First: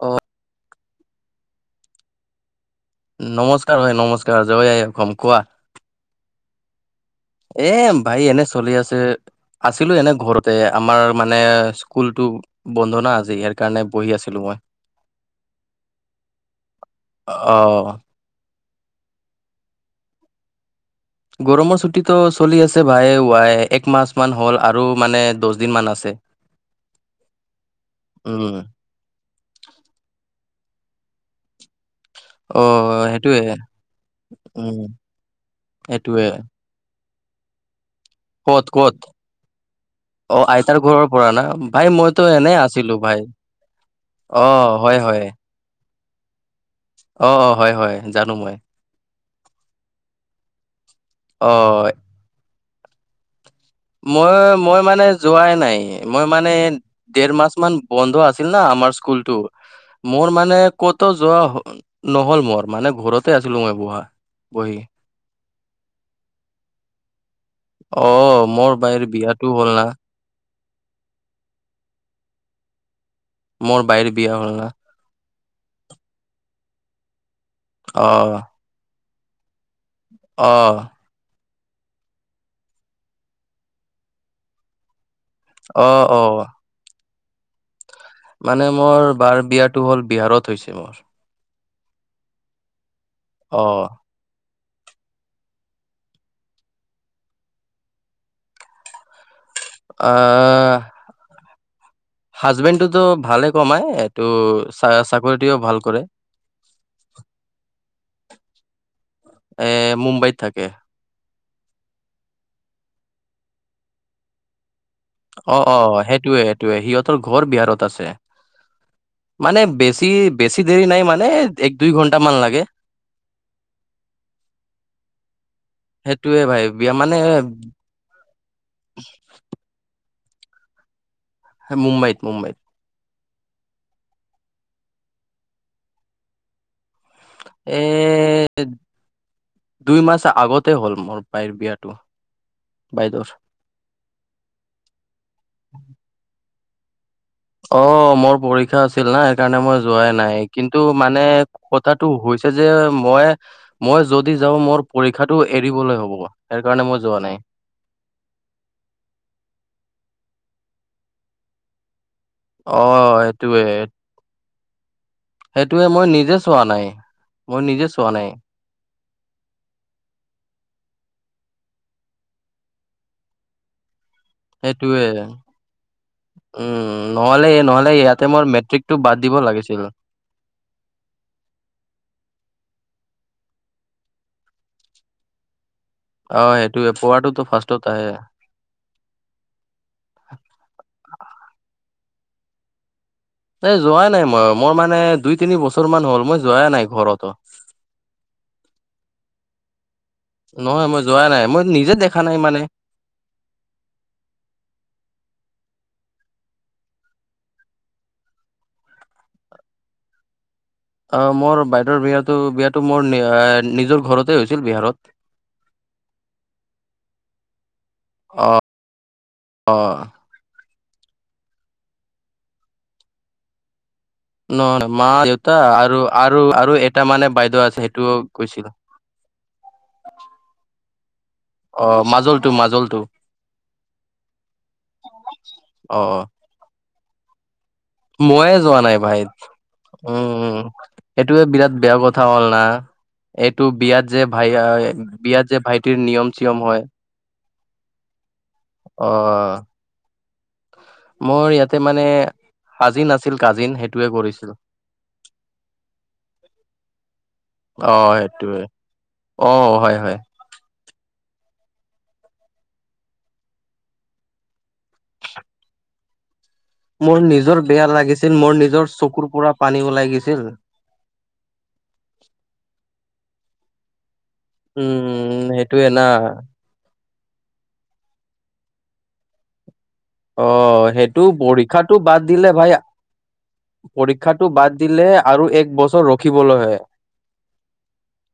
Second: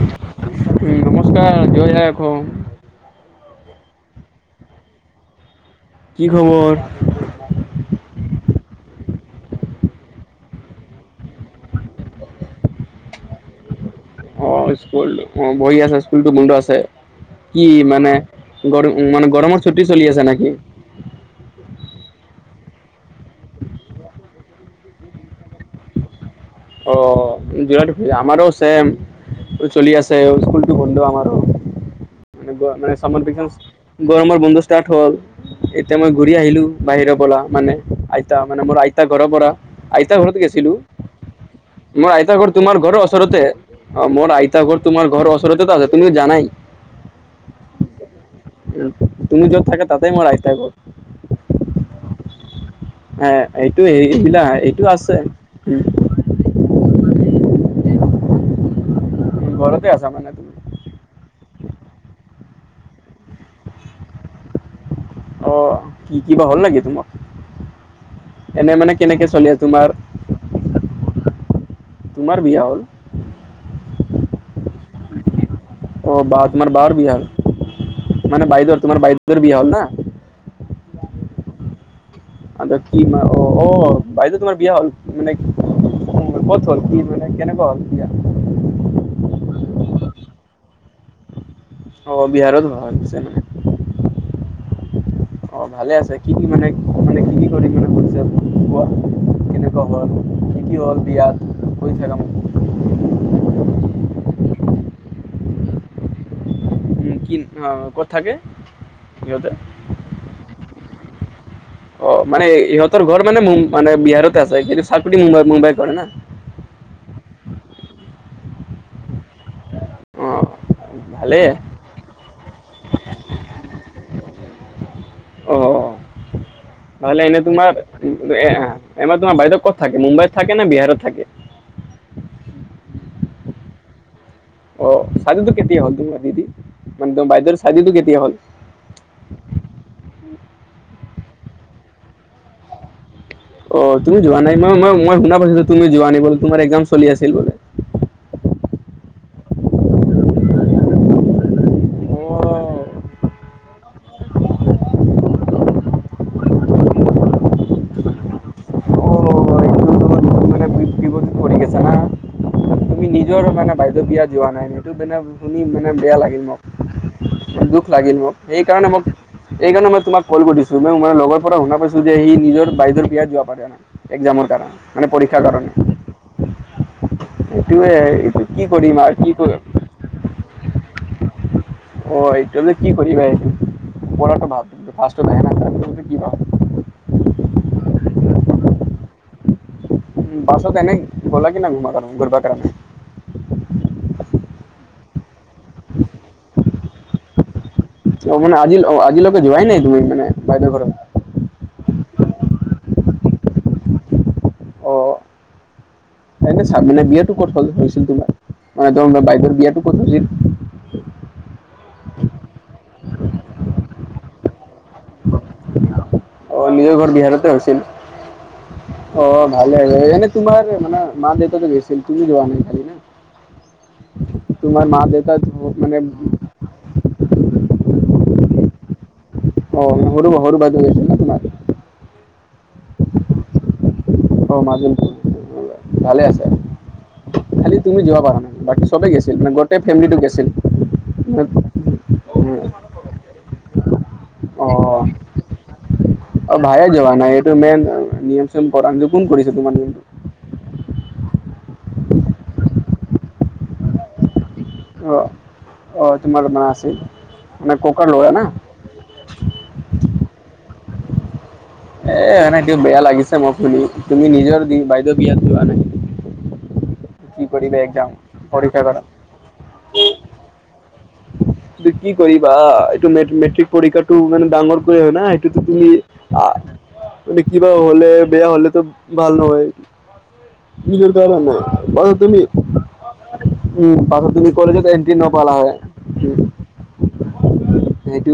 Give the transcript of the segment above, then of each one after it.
অ নমস্কাৰ জয় যখ নমস্কাৰ হয় নমস্কাৰ জ অসম কোৱা কি খবৰ এ ভাই এনে চলি আছে আছিলো এনে ঘৰতে আমাৰ মানে স্কুলতো বন্ধ ন আজ ই কাৰণে বহি আছিলো অ মই স্কুল অ বহি আছে স্কুলতটো বন্ধ আছে অ কি মানে গৰম মানে গৰমৰ ছুটি চলি আছে নেকি গৰমৰ ছুটি তটো চলি আছে ভাইে ৱাই এক মছ মান হ'ল আৰু মানে দহ দিন মান আছে অ যাই আমাৰো উম চম চলি আছে স্কুলটো বন্ধ আমাৰো মে অ সেইটোয়ে গৰমৰ বন্ধ উম ষ্টাৰ্ট হল এতিয়া মই সেইটোয়ে ঘূৰি আহিলো বাহিৰ বলা মানে আইতা ক'ত মানে মোৰ ক'ত আইতা ঘৰ পৰা আইতা ঘৰত গৈছিলো প না ভাই মোৰ মইতো আইতা এনে ঘৰ তোমাৰ আছিলো ঘৰৰ ভাই ওচৰতে অ মোৰ আইতা ঘৰ হয় তোমাৰ হয় ঘৰৰ ওচৰতেো আছে তুমি জানাই অ অ হয় হয় জানো মই উ তুমি যত থাকে তাতে মোৰ আয়তাই কৰ অ'। হে এইটোৱ। মই-মই মানে যোৱাই নাই। মই মানে দেৰ মাছ মান বন্ধ আছিল না আমাৰ স্কুলটো, ঘৰতে আছা মোৰ তুমি মানে ক'তো যোৱা নহ'ল মোৰ মানে ঘৰতে আছিলো মই বহা বহি। অ, কি কিবা হ'ল নেকি তোমাৰ? অ মোৰ এনে মানে বাইৰ কেনেকে বিয়াটো চলে হ'ল না তোমাৰ তোমাৰ বিয়া হ'ল? মোৰ বাইৰ বিয়া হ'লা। অ, বা তোমাৰ বাৰ বিয়া হ'ল, অ মানে বাইদেউৰ তোমাৰ বাইদেউৰ বিয়া হ'ল না? অঁ। কি ম অ অ বাইদেউ তোমাৰ বিয়া হ'ল মানে অ, অ। ক'ত হ'ল কি মানে কেনেকা হল কিয়া মানে মোৰ বাৰ বিয়াটো হ'ল বিহাৰত হৈছে মোৰ। অ, বিহাৰত অঁ। [inaudible] অ, ভালে আছে, কি কি মানে মানে কি কি কৰি মানে কৰিছে কোৱা? কেনেকুৱা হল, কি কি হ'ল বিয়াত, কৈ থাকি ম হাজবেণ্ডেতো ভালে কমাই এইটো চাকৰিটোও ভাল কৰে। উম, কি অ, ক'ত থাকে, সি এ মুম্বাইত থাকে। অ, মানে ইহঁতৰ ঘৰ মানে মম মানে বিহাৰতে আছে কিন্তু চাকৰি অ অ মুম্বাই-মুম্বাইত ঘৰ না? সেইটোয়ে সিহঁতৰ ঘৰ বিহাৰত আছে, মানে বেছি অ বেছি দেৰি নাই মানে ভালেই এক-দুই ঘন্টা মান লাগে। অ সেইটোয়ে ভাই বিয়া মানে নহ'লে তোমাৰ এনে তোমাৰ বাইদেউ ক'ত থাকে মুম্বাইত থাকে না বিহাৰত থাকে? মুম্বাইত-মুম্বাইত। অ, চাদুটো কেতিয়া হ'ল তোমাৰ দিদি মানে তোমাৰ বাইদেউৰ এ শাদীটো কেতিয়া হ'ল দুই মাছ আগতে হ'ল মোৰ বাইৰ বিয়াটো বাইদেউৰ। অ, তুমি যোৱা নাই মই-মই মই শুনা পাইছো তুমি যোৱা নাই বো তোমাৰ এক্সাম চলি আছিল বোলে। অঁ, মোৰ পৰীক্ষা আছিল না সেইকাৰণে মই যোৱাই নাই কিন্তু মানে কথাটো হৈছে যে অ' মই মই যদি যাওঁ মোৰ পৰীক্ষাটো এৰিবলৈ হ'ব, সেই কাৰণে মই যোৱা নাই। এইটো তোমাৰ মানে বিপদত পৰি গৈছা না। অ তুমি নিজৰ সেইটোয়ে মানে বাইদেউ বিয়াত যোৱা নাই সেইটো মানে শুনি সেইটোয়ে মানে মই বেয়া নিজে লাগিল মোক, চোৱা নাই মই নিজে দুখ চোৱা লাগিল নাই মোক সেইকাৰণে মোক এইকাৰণে মই তোমাক কল কৰি দিছো মই লগৰ পৰা শুনা পাইছো যে সি নিজৰ বাইদেৰ বিয়াত যোৱা পাৰে এক্সামৰ কাৰণে মানে সেইটোয়ে পৰীক্ষাৰ কাৰণে। উম, এইটোৱে নহ'লে-নহ'লে ইয়াতে এইটো মোৰ কি কৰিম মেট্ৰিকটো আৰু বাদ কি দিব কৰিম। লাগিছিল। অ, এইটো ন কি কৰি এইটো পঢ়াটো ভাল ফাৰ্ষ্ট অ, সেইটোয়ে পোৱাটোতো ফাৰ্ষ্টত আহে। উ পাছত এনেই গ'লা কি না ঘুমা কাৰণে ঘূৰবা কাৰণে। এ যোৱাই নাই মই, মোৰ মানে দুই-তিনি বছৰ মান হ'ল মই যোৱাই নাই ঘৰতো। অ, মানে আজি আজিলৈকে যোৱাই নাই তুমি মানে। বাইদেউৰ নহয় ঘৰত মই যোৱা নাই, মই নিজে দেখা নাই মানে। অঁ। এনে চাবিনা বিয়াাটো ক'ত হৈছিল তোমাৰ, মানে তাৰ বাইদেৰ বিয়াটো ক'ত হৈছিল? অ, মোৰ বাইদেৰ বিয়াটো, বিয়াটো মোৰ নিজৰ ঘৰতে হৈছিল বিহাৰত। অ', নিজৰ ঘৰ বিহাৰতে হৈছিল। অ', অ'। ভালে হয়, এনে তোমাৰ মানে মা দেউতা গৈছিল। তুমি যোৱা নাই খালি। না নোৱাৰে মা দেউতা আৰু, আৰু এটা মানে বাইদেউ আছে সেইটোও গৈছিল। অ', সৰু বাটো গৈছিলে ন' তোমাৰ। অ', মাজলটো মাজলটো। অ', মাজৰটো উম, অ', ভালে অ আছে। খালি তুমি যাব পাৰা নাই, ময়ে যোৱা বাকী চবেই ভাই গেছিল মানে গোটেই ফেমিলিটো গেছিল। উম। এইটোয়ে বিৰাট বেয়া কথা হ'ল না, এইটো বিয়াত যে ভাইয়াই অ বিয়াত যে ভাই অ', ভায়ে যোৱা নাই। এইটো মেইন নিয়ম চিয়ম অ [unintelligible] কোন কৰিছে তোমাৰ নিয়ম? মোৰ ইয়াতে মানে কাজিন আছিল কাজিন, সেইটোৱে কৰিছিল। অ', অ', তোমাৰ মা আছিল মানে অ ককাৰ ল'ৰা না? সেইটোৱে অ', হয়, হয়। এ, আৰেটো বেয়া লাগিছে মোৰ শুনি তুমি নিজৰ দি বাইদেউ বিয়াত যোৱা নাই। মোৰ কি নিজৰ কৰিবা বেয়া একজাম লাগিছিল, মোৰ পৰীক্ষা নিজৰ কৰা চকুৰ পৰা পানী ওলাই গেছিল। [unintelligible] কি কৰিবা, এইটো মে-মেট্ৰিক পৰীক্ষাটো ইমান ডাঙৰ কৰি হয়, ন' উম সেইটোতো সেইটোয়ে তুমি না মান কিবা হ'লে বেয়া হ'লে, বেয়া হ'লেটো ভাল নহয়। অ', নিজৰ সেইটো কাৰণে পৰীক্ষাটো পাছত বাদ তুমি দিলে ভাই উম পাছত তুমি পৰীক্ষাটো বাদ কলেজত দিলে আৰু এক বছৰ ৰখিবলৈ হয়। সেইটো,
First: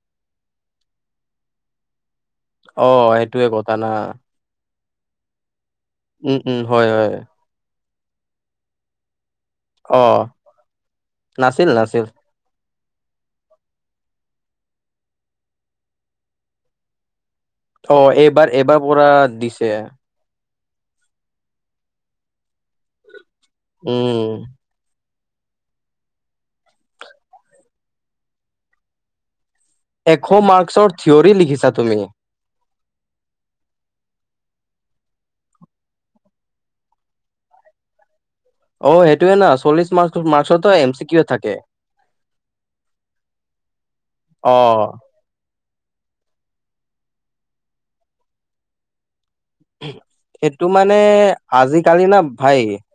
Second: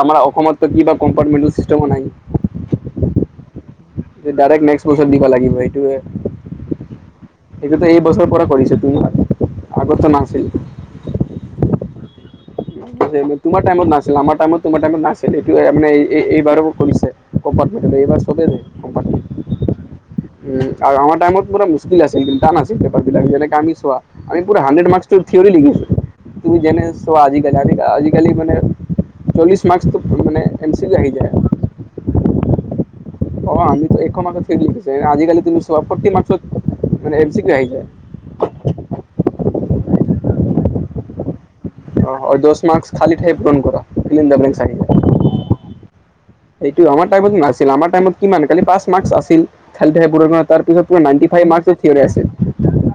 আমাৰ অসমত কিবা কম্পাৰ্মেন্তেল নাই। অ', সেইটোয়ে কথা না! ডাইৰেক্ট নেক্সট বছৰ দিব লাগিব সেইটোহে। উম, উম, হয়, হয়। এইটো এই বছৰ পৰা কৰিছে তোমাৰ। আগততো অ', নাছিল। নাছিল, নাছিল। তোমাৰ টাইমত নাছিল। আমাৰ টাইমত তোমাৰ টাইমত নাছিলে, এইটো এই মানে এই-এই এইবাৰত কৰিছে। কম্পাৰ্মেণ্টেল অ এইবাৰ চবেই এইবাৰ পৰা কম্পেৰমেন্তেল। দিছে উম, আৰু আমাৰ টাইমত মুস্কিল আছিল টান আাছিল, পেপাৰবিলাক যেনেক আমি চোৱা উম আমি পুৰা হুনড্ৰেদ মাৰ্ক্সটো থেয়ৰী লিখিছোঁ, তুমি যেনে চোৱা আজি আজিকালি মা চল্লিশ মাৰ্ক্সটো এশ মানে এন চি মাৰ্কচৰ [unintelligible] আহি যায়। [unintelligible] তুমি। অ', আমি এইখন [unintelligible] আজিকালি তুমি চোৱা ফৰ্টি মাৰ্ক্সৰ এম চি কিউ আহি যায়। [inaudible] অ', সেইটোয় না, চল্লিশ মাৰ্ক্সৰ, মাৰ্ক্সটো এম চি কিউয়ে থাকে। অ', দছ মাৰ্ক্স খালি ঠাই পূৰণ কৰা, fill in the O blanks. এইটোয়ে আমাৰ টাইমত নাছিল, আমাৰ টাইমত কিমান খালি পাঁচ মাৰ্ক্স আছিল। খালি ঠাই পূৰণৰ, সেইটো মানে তাৰভিতৰত নাইন্তি ফাইভ মাৰ্ক্সয়েই আজিকালি থিয়ৰী না ভাই আছিল।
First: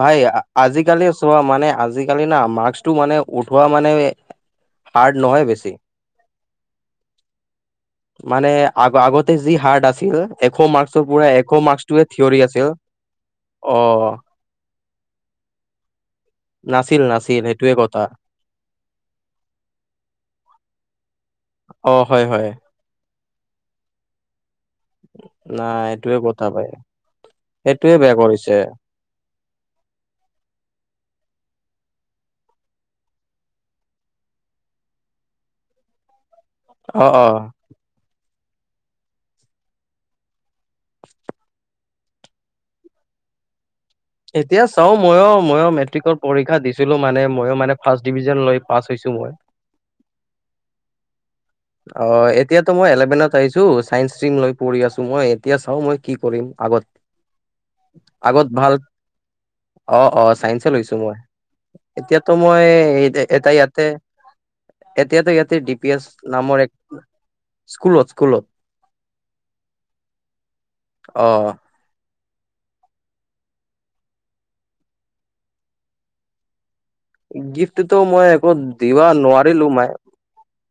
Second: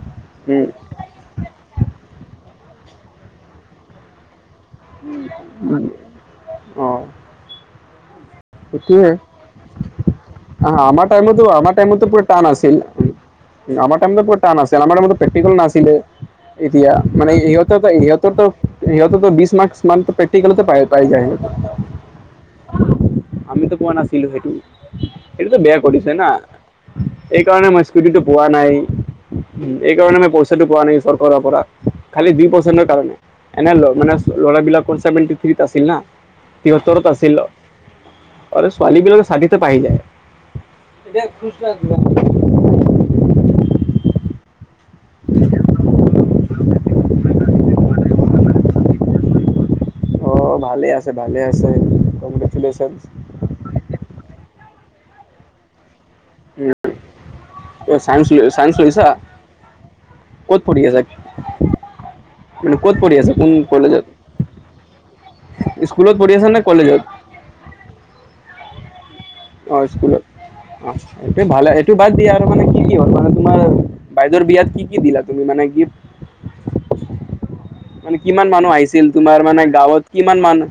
ভাই উম আজিকালি চোৱা মানে আজিকালি না, মাৰ্ক্সটো মানে উঠোৱা মানে হাৰ্ড নহয় বেছি [unintelligible] অ' মানে সেইটোৱে আগ-আগতে যি হাৰ্ড আছিল, [unintelligible] আমাৰ টাইমতো এশ আমাৰ মাৰ্কচটোৱে টাইমতো পুৰা থিয়ৰী টান আছিল, অ আমাৰ টাইমত টান আছিল আমাৰ প্ৰেক্টিকেল নাছিলে, এতিয়া নাছিল মানে নাছিল সেইটোয়ে ইহঁতৰ কথা সিঁহতৰটো সিহঁতেটো ত' বিছ মাৰ্কছ মান প্ৰেকটিকেলতে পাই, পাই যায়। অ', হয়, হয়। আমিতো পোৱা নাছিলোঁ সেইটো, সেইটোতো বেয়া নাই কৰিছে এইটোয়ে না। কথা ভাই এইকাৰণে সেইটোয়ে বেয়া ইছকুতিটো পোৱা কৰিছে নাই। উম, এইকাৰণে মই পইচাটো পোৱা নাই চৰকাৰৰ পৰা, খালি দুই পাৰ্চেন্তৰ কাৰণে। এনে মানে ল'ৰা বিলাকৰ ছেভেনটি থ্ৰীত আছিল না, সিহঁতৰো অ আছিল অ আৰু ছোৱালীবিলাকৰ সাঠিতে পাই যায়, এতিয়া [unintelligible] এতিয়া চাওঁ ময়ো, ময়ো মেট্ৰিকৰ পৰীক্ষা দিছিলোঁ মানে ময়ো মানে ফাৰ্ষ্ট ডিভিজন লৈ পাছ মই। অ', ভালে আছে, ভালে আছে, কনগ্ৰেচুলেশ্যন। চাইছো, চাইন্স ষ্ট্ৰীম লৈ পঢ়ি আছো মই, এতিয়া চাওঁ মই কি কৰিম আগত। চা আগত ভাল চাইন্স লৈছা? অ, অ', ক'ত চাইন্সে পঢ়ি লৈছোঁ আছা মই, এতিয়াটো মই, মানে ক'ত পঢ়ি আছা কোন এটা, ইয়াতে কলেজত এতিয়াটো ইয়াতে ডি পি এছ, স্কুলত পঢ়ি আছা নামৰ নে এক কলেজত স্কুলত, স্কুলত। অ ', স্কুলত, অ', ভালে সটো বাদ দিয়া [unintelligible] আৰু মানে কি কি হল মানে তোমাৰ বাইদেউৰ বিয়াত কি কি দিলা তুমি মানে গ গিফ্টোটো মানে কিমান মানুহ আহিছিল? তোমাৰ মানে গাঁৱত কিমান মানুহ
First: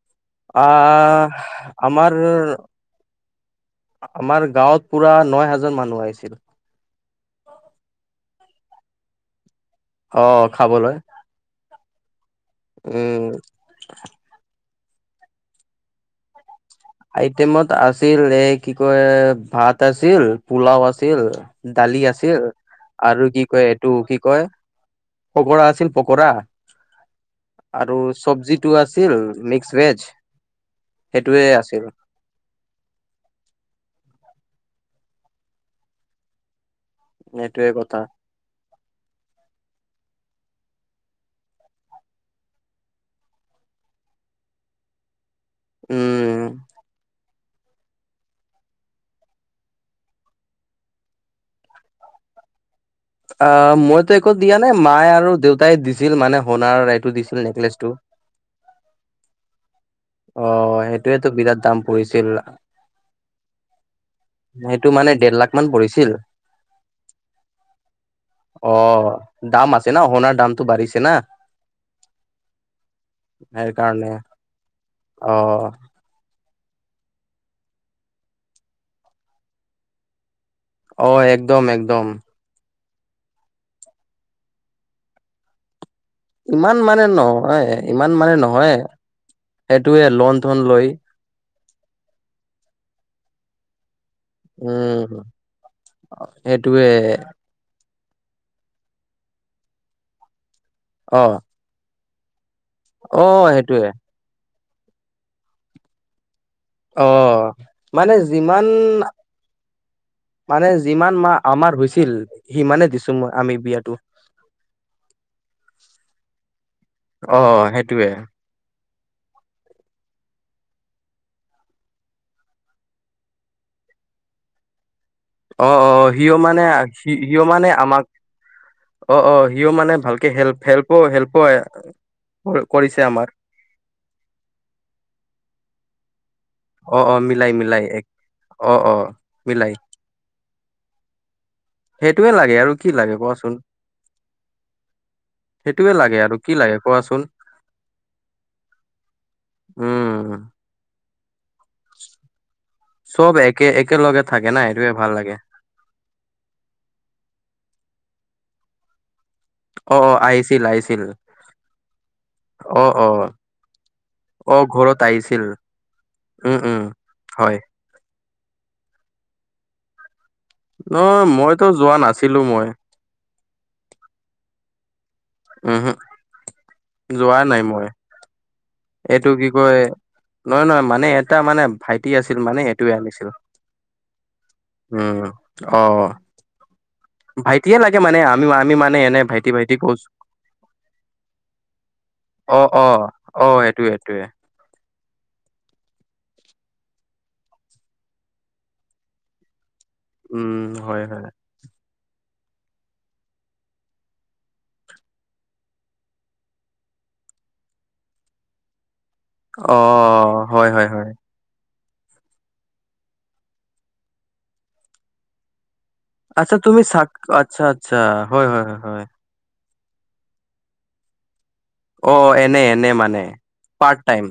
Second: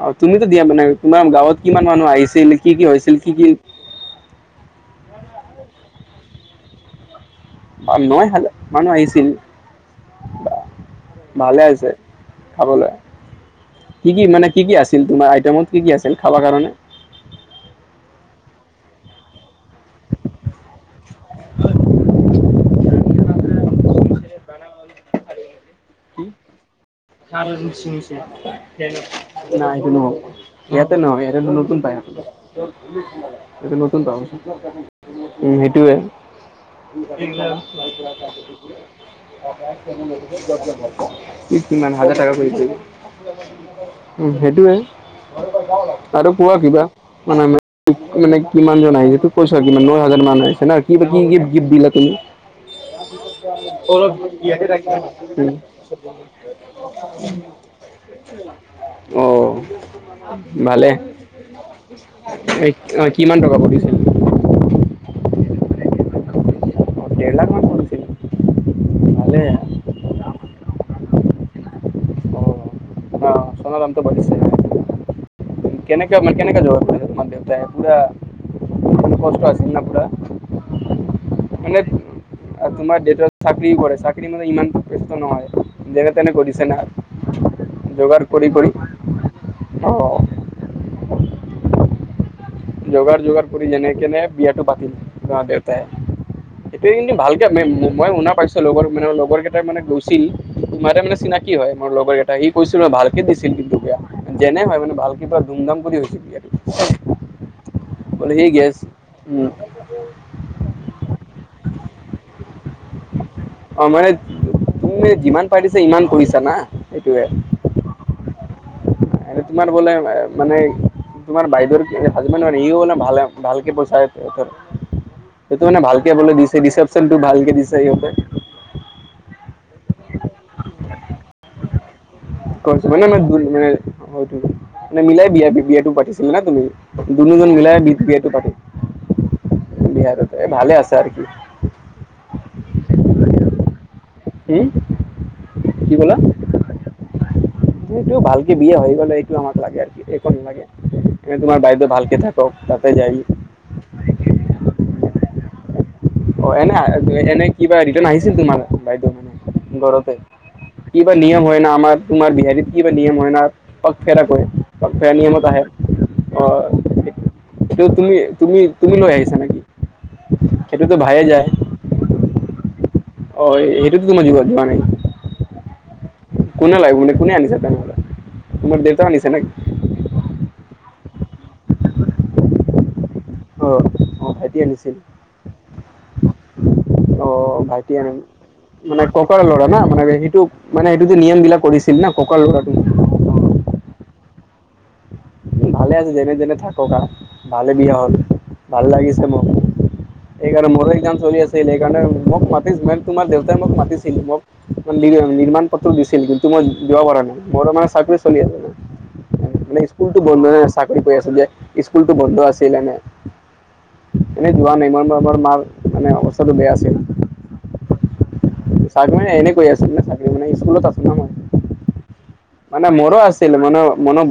অ ', তুমিটো দিয়া মানে, তোমাৰ আহ গাঁৱত কিমান আমাৰ মানুহ আহিছিল, কি কি হৈছিল, কি কি? আমাৰ গাঁৱত পুৰা ন হাজাৰ মানুহ আহিছিল। বা, ন' হাজাৰ মানুহ আহিছিল? অ', খাবলৈ। ভালে আছে খাবলৈ, উম কি কি মানে কি কি আছিল, তোমাৰ আইটেমত কি কি আছিল, খাব কাৰণে। আইটেমত আছিল, কি কয় ভাত আছিল, পোলাও আছিল, দালি আছিল আৰু কি কয় টো কি কয়, পকৰা আছিল পকৰা। চছে আৰু চব্জিটো আছিল [unintelligible] মিক্স নাই ভেজ ইয়াতে ন এ সেইটোয়ে [unintelligible] নতুন আছিল পায়, এইটো নতুন, সেইটোৱে। সেইটোয়ে কথা [unintelligible] কি কিমান হাজাৰ কৰিছে, উম সেইটোৱে। আৰু উম কোৱা কিবা, মানে মানে কিমান জন আহিছে, তোক কৈছ [unintelligible] আৰু কি ন' হাজাৰ মানুহ আহিছে না, কি গিফট দিলা তুমি [unintelligible] অ ', মইটো একো দিয়া নাই, মায়ে আৰু দেউতাই দিছিল মানে সোণাৰ এইটো দিছিল, নেকলেচটো। অঁ। অ ভালে সেইটোয়েতো বিৰাট দাম পৰিছিল অ ', কিমান টকা পৰিছিল। সেইটো মানে দেৰ লাখ মান পৰিছিল। অ দেৰ লাখ মান পৰিছিল অ', ভালে দাম আছে ন', সোণাৰ দামটো বাঢ়িছে না। অ', সোনৰ দামটো ব়াঢ়িছে। অঁ। কেনেকে মানে, কেনেকৈ জ মান দেত পুৰা [unintelligible] কষ্ট আছিল ন' পুৰা। অ', একদম, একদম। আৰু তোমাৰ দেউতা চাকৰি কৰে, চাকৰিৰ মতে ইমান ব্যস্ত নহয়। যেনে তেনে কৰিছে ইমান না মানে নহয়, ইমান যোগাৰ মানে কৰি কৰি নহয়, সেইটোযৱে অ লোন থন লৈ। যোগাৰ জোগাৰ কৰি, যেনে তেনে বিয়াটো পাতিল উম মা দেউতাই, সেইটোৱে সেটোৱে কিন্তু ভাল এ, মই শুনা পাইছোঁ, লগৰ মানে লগৰ কেইটাই মানে গৈছিল, তোমাৰ মানে অ চিনাকি হয় মোৰ লগৰ ত সি কৈছিল মানে, ভালকে অ দিছিল কিন্তু সেইটোৱে বেয়া যেনে হয়, মানে ভালকে ধুমধাম কৰি হৈছিল। অ', মানে বোলে সি যিমান গেছ উম মানে যিমান মাহ আমাৰ হৈছিল, সিমানে দিছোঁ মই। আমি অ', বিয়াটো মানে তুমি যিমান পাৰা দিছা ইমান কৰিছা না সেইটোৱে। অ', সেইটোৱে। এ, তোমাৰ বোলে মানে তোমাৰ বাইদেউ হাজবেণ্ড, ইয়ো মনে ভালে ভালকে পইচা সেইটো অ মানে অ ভালকে বোলে সিও দিছে, মানে সি ৰিচেপশ্যনটো সিও ভালকে মানে দিছে, আমাক সিহঁতে। অ, অ', সিও মানে ভালকে হেল্প, হেল্প, হেল্প মানে, মান মানে হয়ত [unintelligible] মানে মিলাই বিয়া বিয়াটো পাতিছিল না তুমি। অ অ দুনোজন মিলাই বিধ এক এইটো পাতিম, অ অ মিলাই বিহাৰতে এ, ভালে আছে আৰু কি। সেইটোৱে লাগে আৰু কি লাগে কোৱাচোন। এই সেইটোৱে কি ক'লা? লাগে আৰু কি লাগে কোৱাচোন সেইটো ভালকে বিয়া হৈ গ'লে, এইটো আমাক লাগে আৰু একো উম নালাগে। এ, তোমাৰ বাইদো ভালকে থাকক তাতে যায়। চব একে একেলগে থাকে না সেইটোয়ে ভাল লাগে। অ' এনে এনে কিবা ৰিটাণ আহিছিল তোমাৰ বাইদেউৰ মানে? অ অ ঘৰতে, আহিছিল আহিছিল কি বা নিয়ম হয় না, আমাৰ তোমাৰ বিহাৰীত অ কি বা অ নিয়ম হয় ন'? পগ ফেৰা কৈ, অ পগ ঘৰত ফেৰা আহিছিল নিয়মত আহে। উম, উম, হয়। ত' তুমি তুমি তুমি লৈ আহিছা নেকি? সেইটোতো ভায়ে নয়, যায় মইতো যোৱা নাছিলো মই। অ' এইটোত কোনো যুৱ যোৱা নাই। উমহো কোনে লাগ বুলিনে, কোনে যোৱা আনিছে নাই মই তেনেহ'লে? তোমাৰ দেউতা এইটো আনিছে কি নেকি কয়, নহয় নহয় মানে এটা মানে ভাইটি আছিল মানে এইটোয়ে আনিছি অ', অ' ভাইটি আনিছিল? অ অ' ভাইটিয়ে ভাইটি লাগে মানে আমি আমি মানে এনে ককাৰ ভাইটি ল'ৰা ভাইটি না মানে কৈছো সেইটো মানে সেইটোত নিয়মবিলাক কৰিছে খিদিনা ককাৰ অ ল'ৰাটো। অ অ' এইটোয়ে এইটোয়ে। ভালে আছে যেনেতেনে থাকক, ভালে বিয়া হ'ল, ভাল লাগিছে মোক। এক উম আৰু মোৰো হেই হয় কাম হয় চলি আছিল সেইকাৰণে মোক মাতিছিল মানে তোমাৰ দেউতাই মোক মাতিছিল মোক নিৰ্মাণ পত্ৰ দিছিল কিন্তু মই দিব পৰা নাই, মোৰো মানে চাৰটে চলি আছে মানে। অ'। কি বন্ধনে হয় হয় চাকৰি হয় কৰি আছোঁ যে। স্কুলটো বন্ধ আছিল এনে। এনেই যোৱা নাই মই মোৰ মাৰ মানে অৱস্থাটো আচ্ছা তুমি চাক, আচ্ছা আচ্ছা, হয় হয়। হয় হয় চাক মানে এনে কৰি আছোঁ মানে চাকৰি মানে স্কুলত আছোঁ ন' মই। অ এনে এনে মানে মোৰো আছিল মানে পাৰ্ট মন টাইম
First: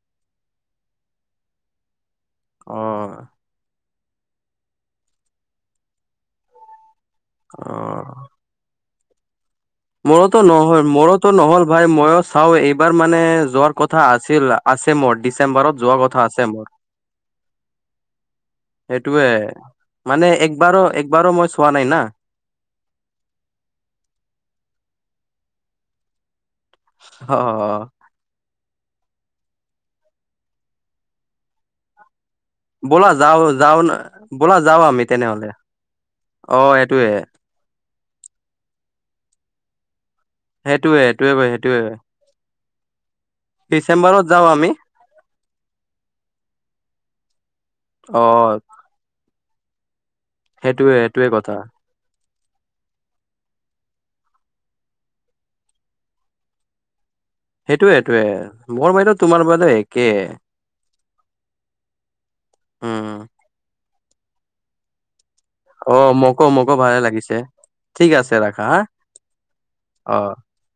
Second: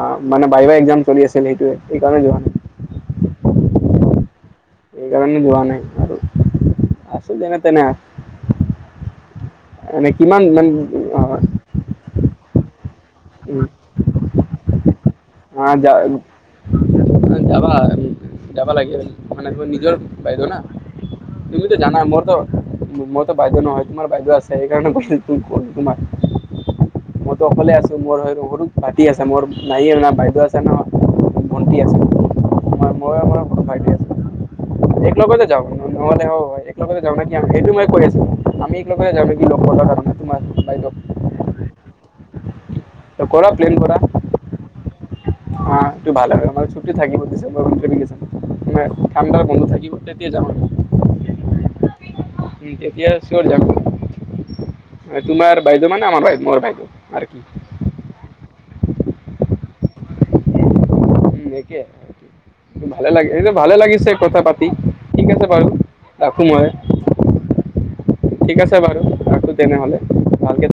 অ' মানে বাইবা এক্সাম চলি আছিল, সেইটোৱে সেইকাৰণে যোৱা নাই। অ সেইকাৰণে যোৱা নাই আৰু, আছোঁ অ যেনেতেনে আছ মৰোতো কিমান নহয়, মৰোতো মানে নহ'ল। ভাই ময়ো চাও, এইবাৰ মানে অ যোৱাৰ কথা আছিল আছে মোৰ ডিছ চেম্বাৰত যোৱা কথা আছে মোৰ। অ' যাবা যাবা লাগে, সেইটোয়ে মানে নিজৰ মানে বাইদেউ না, একবাৰো একবাৰো মই চোৱা তুমিতো নাই জানা না মোৰতো মইতো বাইদেউ নহয়, তোমাৰতো বাইদেউ আছে সেইকাৰণে কৈ কলোঁ তোমাক। অ মইতো অকলে আছোঁ, মোৰ সৰু ভাইটিৰ আছে, মোৰ নাই আৰু না। না বাইদেউ আছে না বণ্টি আছে। ব'লা ময়ো যাও আৰু মোৰ যাও ভাইটি ন আছে, ব'লা যাও আমি এক লগতে তেনেহলে যাওঁ নহ'লে অ হয়, এক লগতে এইটোয়ে যাওঁ নেকি সেইটো মই কৈ আছোঁ, আমি এক লগতে যাওঁ নেকি, লগ পাবৰ কাৰনে তোমাৰ বাইদেউক। সেইটোয়ে সেইটোয়ে সেইটোয়ে [inaudible] ডিচেম্বৰত যাওঁ আমি। অ' এইটো ভাল হয়, আমাৰ ছুটি থাকিব দিছে অ [unintelligible] ঠাণ্ডাৰ বন্ধ থাকিব তেতিয়া যাম আমি। সেইটোৱে, সেইটোৱে কথা। উম, তেতিয়া চিউৰ যাম। তোমাৰ বাইদেউ মানে আমাৰ বাইদে মোৰ বাইদেউ আৰ কি। সেইটোৱে সেইটোৱে, মোৰ বাইদেউ তোমাৰ বাইদেউ একে। উম একে, উম ভালে লাগ এইযে ভালে লাগিছে কথা পাতি। ঠিক আছে বাৰু, অ ৰাখোঁ মোকো মই। মোকো ভালে লাগিছে ঠিক আছে বাৰু একো তেনে হলে অ ভালকে